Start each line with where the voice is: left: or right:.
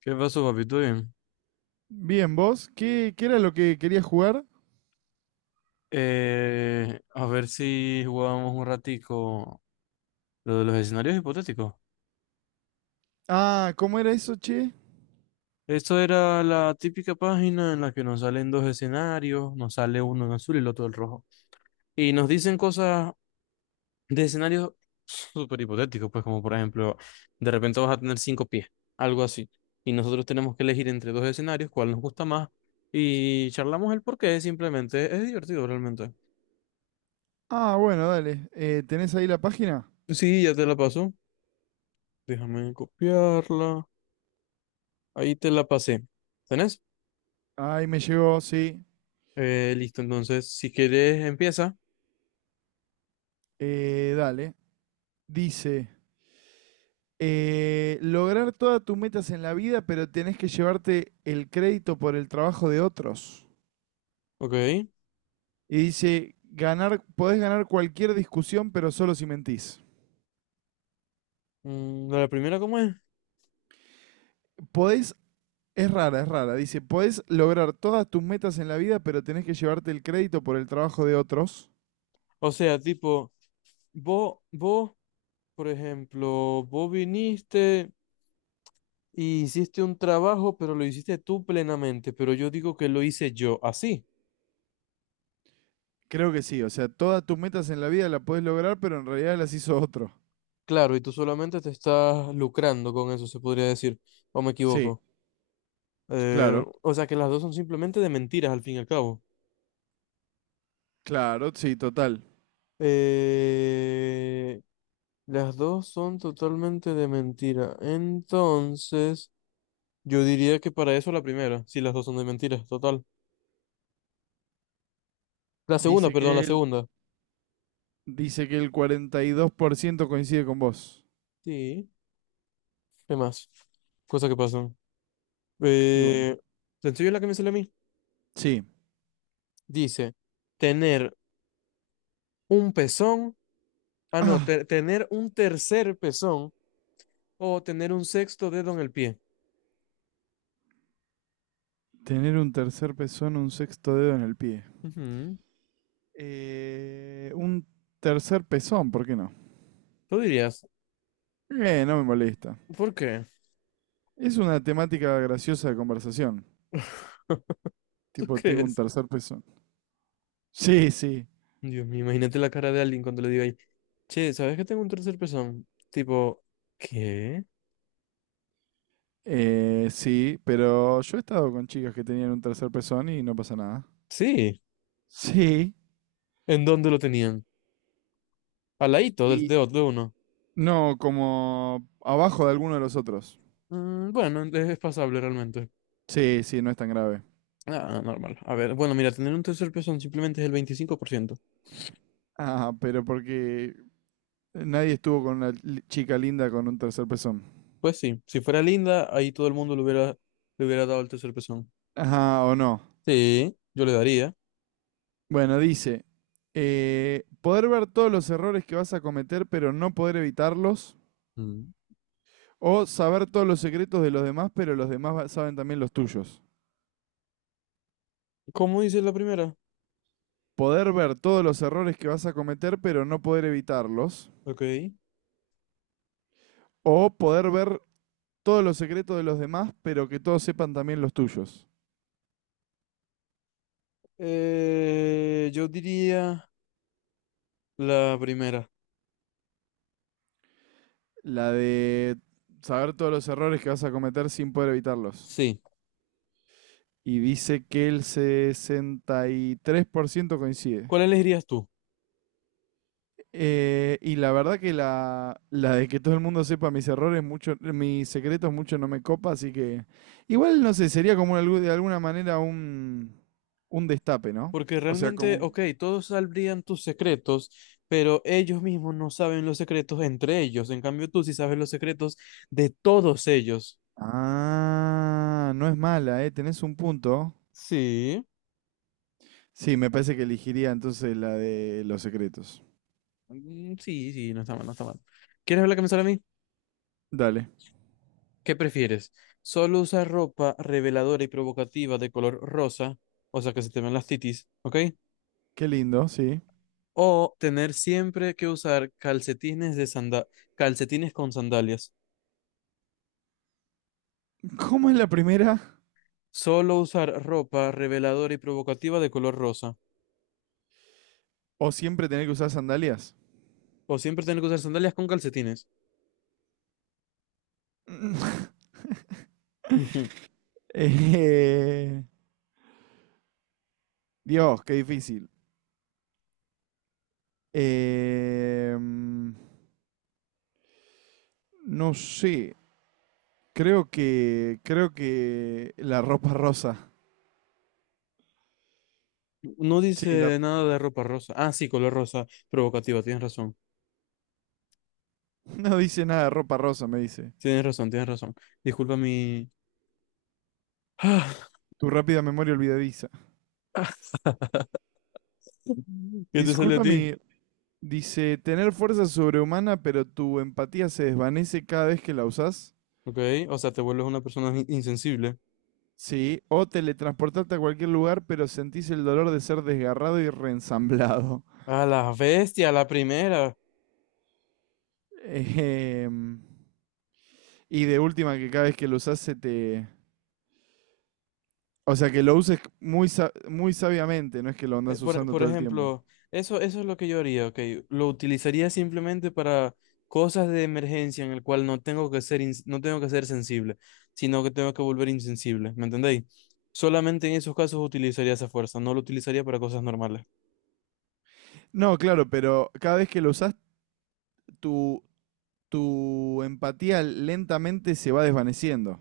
left: ¿Qué pasó, papi? ¿Todo bien?
right: Bien, vos, ¿qué era lo que querías jugar?
left: A ver si jugábamos un ratico lo de los escenarios hipotéticos.
right: Ah, ¿cómo era eso, che?
left: Esto era la típica página en la que nos salen dos escenarios, nos sale uno en azul y el otro en rojo. Y nos dicen cosas de escenarios súper hipotéticos, pues como por ejemplo, de repente vas a tener 5 pies, algo así. Y nosotros tenemos que elegir entre dos escenarios, cuál nos gusta más, y charlamos el porqué, simplemente es divertido realmente.
right: Ah, bueno, dale. ¿Tenés ahí la página?
left: Sí, ya te la paso. Déjame copiarla. Ahí te la pasé. ¿Tenés?
right: Ahí me llegó, sí.
left: Listo, entonces, si querés, empieza.
right: Dale. Dice, lograr todas tus metas en la vida, pero tenés que llevarte el crédito por el trabajo de otros.
left: Ok.
right: Y dice, ganar, podés ganar cualquier discusión, pero solo si mentís.
left: La primera, ¿cómo es?
right: Podés, es rara. Dice, podés lograr todas tus metas en la vida, pero tenés que llevarte el crédito por el trabajo de otros.
left: O sea, tipo, vos, por ejemplo, vos viniste y hiciste un trabajo, pero lo hiciste tú plenamente, pero yo digo que lo hice yo, así.
right: Creo que sí, o sea, todas tus metas en la vida las podés lograr, pero en realidad las hizo otro.
left: Claro, y tú solamente te estás lucrando con eso, se podría decir, o me
right: Sí,
left: equivoco. Eh,
right: claro,
left: o sea, que las dos son simplemente de mentiras, al fin y al cabo.
right: claro, sí, total.
left: Eh, las dos son totalmente de mentira. Entonces, yo diría que para eso la primera, si las dos son de mentira, total. La segunda,
right: Dice
left: perdón, la
right: que él,
left: segunda.
right: dice que el 42% coincide con vos.
left: Sí. ¿Qué más? Cosas que pasan.
right: Y bueno,
left: Eh, ¿te enseño la que me sale a mí?
right: sí.
left: Dice, tener un pezón, ah, no,
right: Ah,
left: tener un tercer pezón o tener un sexto dedo en el pie.
right: tener un tercer pezón, o un sexto dedo en el pie.
left: Ujú.
right: Un tercer pezón, ¿por qué no?
left: ¿Tú dirías?
right: No me molesta.
left: ¿Por qué?
right: Es una temática graciosa de conversación.
left: ¿Tú
right: Tipo, tengo un
left: crees?
right: tercer pezón. Sí, sí.
left: Dios mío, imagínate la cara de alguien cuando le diga ahí, che, ¿sabes que tengo un tercer pezón? Tipo, ¿qué?
right: Sí, pero yo he estado con chicas que tenían un tercer pezón y no pasa nada.
left: Sí,
right: Sí.
left: ¿en dónde lo tenían? Al ladito del
right: Y
left: de uno.
right: no, como abajo de alguno de los otros.
left: Mm, bueno, es pasable realmente.
right: Sí, sí, no es tan grave.
left: Ah, normal. A ver, bueno, mira, tener un tercer pezón simplemente es el 25%.
right: Ah, pero porque nadie estuvo con una chica linda con un tercer pezón.
left: Pues sí, si fuera linda, ahí todo el mundo le hubiera dado el tercer pezón.
right: Ajá, o no.
left: Sí, yo le daría.
right: Bueno, dice, poder ver todos los errores que vas a cometer, pero no poder evitarlos.
left: Mm.
right: O saber todos los secretos de los demás, pero los demás saben también los tuyos.
left: ¿Cómo dice la primera?
right: Poder ver todos los errores que vas a cometer, pero no poder evitarlos.
left: Ok.
right: O poder ver todos los secretos de los demás, pero que todos sepan también los tuyos.
left: Yo diría la primera.
right: La de saber todos los errores que vas a cometer sin poder evitarlos.
left: Sí.
right: Y dice que el 63% coincide.
left: ¿Cuál elegirías tú?
right: Y la verdad que la de que todo el mundo sepa mis errores, mucho, mis secretos, mucho no me copa, así que igual no sé, sería como de alguna manera un destape, ¿no?
left: Porque
right: O sea,
left: realmente,
right: como...
left: ok, todos sabrían tus secretos, pero ellos mismos no saben los secretos entre ellos. En cambio, tú sí sabes los secretos de todos ellos.
right: Ah, no es mala, ¿eh? Tenés un punto.
left: Sí,
right: Sí, me parece que elegiría entonces la de los secretos.
left: mm, sí, sí, no está mal, no está mal. ¿Quieres ver la camisola a mí?
right: Dale.
left: ¿Qué prefieres? ¿Solo usar ropa reveladora y provocativa de color rosa, o sea, que se te ven las titis, ok?
right: Qué lindo, sí.
left: ¿O tener siempre que usar calcetines de calcetines con sandalias?
right: ¿Cómo es la primera?
left: ¿Solo usar ropa reveladora y provocativa de color rosa?
right: ¿O siempre tener que usar sandalias?
left: O siempre tener que usar sandalias con calcetines. Ujú.
right: Eh, Dios, qué difícil. Eh, mm, no sé. Creo que la ropa rosa.
left: No
right: Sí,
left: dice nada de ropa rosa. Ah, sí, color rosa provocativa. Tienes razón.
right: no dice nada, ropa rosa, me dice.
left: Tienes razón, tienes razón. Disculpa mi...
right: Tu rápida memoria olvidadiza.
left: ¿Qué te sale a
right: Disculpa
left: ti?
right: mi. Dice, tener fuerza sobrehumana, pero tu empatía se desvanece cada vez que la usás.
left: Ok, o sea, te vuelves una persona insensible.
right: Sí. O teletransportarte a cualquier lugar, pero sentís el dolor de ser desgarrado y reensamblado.
left: A la bestia, a la primera.
right: Ejem, y de última, que cada vez que lo usás se te... O sea, que lo uses muy, muy sabiamente, no es que lo
left: Eh,
right: andas
left: Por,
right: usando
left: por
right: todo el tiempo.
left: ejemplo, eso es lo que yo haría, ok. Lo utilizaría simplemente para cosas de emergencia en el cual no tengo que ser, ins- no tengo que ser sensible, sino que tengo que volver insensible, ¿me entendéis? Solamente en esos casos utilizaría esa fuerza, no lo utilizaría para cosas normales.
right: No, claro, pero cada vez que lo usás, tu, tu empatía lentamente se va desvaneciendo.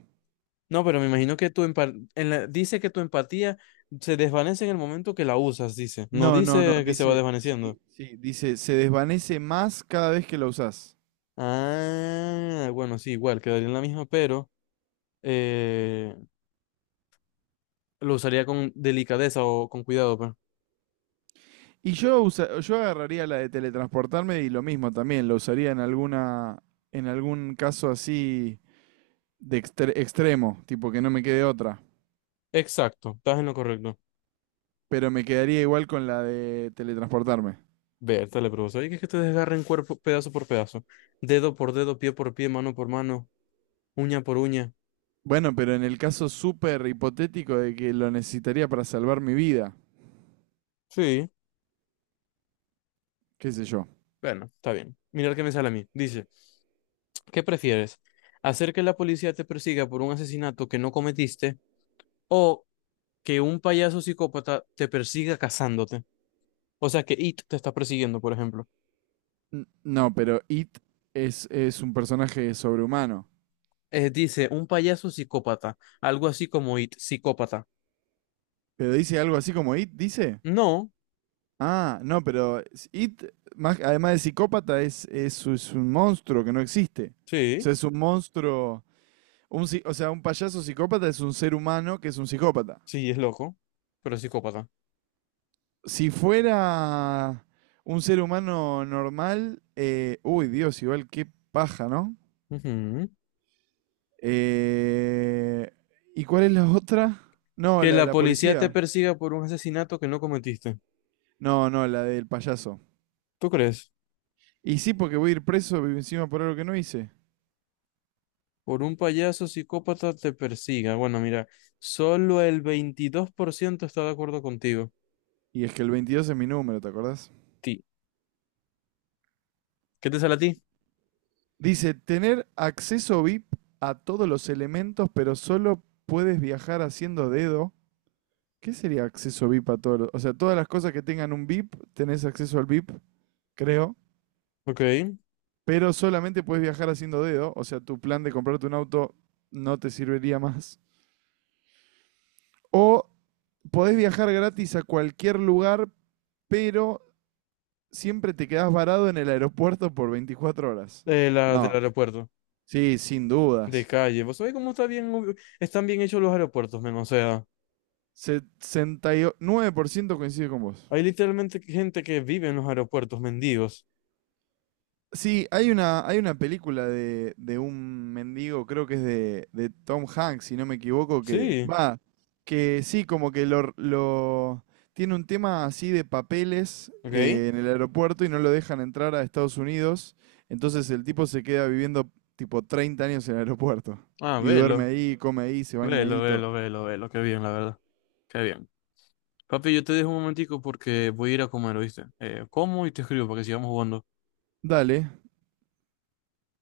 left: No, pero me imagino que tu dice que tu empatía se desvanece en el momento que la usas, dice. No
right: No,
left: dice que se va
right: dice,
left: desvaneciendo.
right: sí, sí, dice, se desvanece más cada vez que la usás.
left: Ah, bueno, sí, igual, quedaría en la misma, pero... eh, Lo usaría con delicadeza o con cuidado, pues.
right: Y yo agarraría la de teletransportarme y lo mismo también, lo usaría en alguna, en algún caso así de extremo, tipo que no me quede otra.
left: Exacto, estás en lo correcto.
right: Pero me quedaría igual con la de teletransportarme.
left: Vértale, pero ¿sabes que es que te desgarren cuerpo pedazo por pedazo? Dedo por dedo, pie por pie, mano por mano, uña por uña.
right: Bueno, pero en el caso súper hipotético de que lo necesitaría para salvar mi vida,
left: Sí,
right: qué sé yo.
left: bueno, está bien. Mirar qué me sale a mí. Dice, ¿qué prefieres? ¿Hacer que la policía te persiga por un asesinato que no cometiste o que un payaso psicópata te persiga cazándote? O sea, que It te está persiguiendo, por ejemplo.
right: No, pero It es un personaje sobrehumano.
left: Dice, un payaso psicópata, algo así como It, psicópata.
right: Pero dice algo así como It, dice.
left: No,
right: Ah, no, pero It, más, además de psicópata, es un monstruo que no existe. O
left: sí.
right: sea, es un monstruo. Un, o sea, un payaso psicópata es un ser humano que es un psicópata.
left: Sí, es loco, pero es psicópata.
right: Si fuera un ser humano normal, uy, Dios, igual qué paja, ¿no?
left: Ujú.
right: Eh, ¿Y cuál es la otra? No,
left: Que
right: la de
left: la
right: la
left: policía te
right: policía.
left: persiga por un asesinato que no cometiste.
right: No, no, la del payaso.
left: ¿Tú crees?
right: Y sí, porque voy a ir preso encima por algo que no hice.
left: Por un payaso psicópata te persiga. Bueno, mira, solo el 22% está de acuerdo contigo.
right: Y es que el 22 es mi número, ¿te acordás?
left: Ti. ¿Qué te sale a ti?
right: Dice, tener acceso VIP a todos los elementos, pero solo puedes viajar haciendo dedo. ¿Qué sería acceso VIP a todos los? O sea, todas las cosas que tengan un VIP, tenés acceso al VIP, creo.
left: Ok.
right: Pero solamente puedes viajar haciendo dedo. O sea, tu plan de comprarte un auto no te serviría más. O podés viajar gratis a cualquier lugar, pero siempre te quedás varado en el aeropuerto por 24 horas.
left: Eh, la del
right: No,
left: aeropuerto.
right: sí, sin
left: De
right: dudas.
left: calle. ¿Vos sabés cómo está bien, están bien hechos los aeropuertos, men? O sea,
right: 69% coincide con vos.
left: hay literalmente gente que vive en los aeropuertos, mendigos.
right: Sí, hay una película de un mendigo, creo que es de Tom Hanks, si no me equivoco, que
left: Sí.
right: va, que sí, como que tiene un tema así de papeles
left: Ok.
right: en el aeropuerto y no lo dejan entrar a Estados Unidos. Entonces el tipo se queda viviendo tipo 30 años en el aeropuerto
left: Ah,
right: y duerme
left: velo.
right: ahí, come ahí, se baña ahí,
left: Velo,
right: y todo.
left: velo, velo, velo. Qué bien, la verdad. Qué bien. Papi, yo te dejo un momentico porque voy a ir a comer, ¿oíste? Como y te escribo para que sigamos jugando.
right: Dale.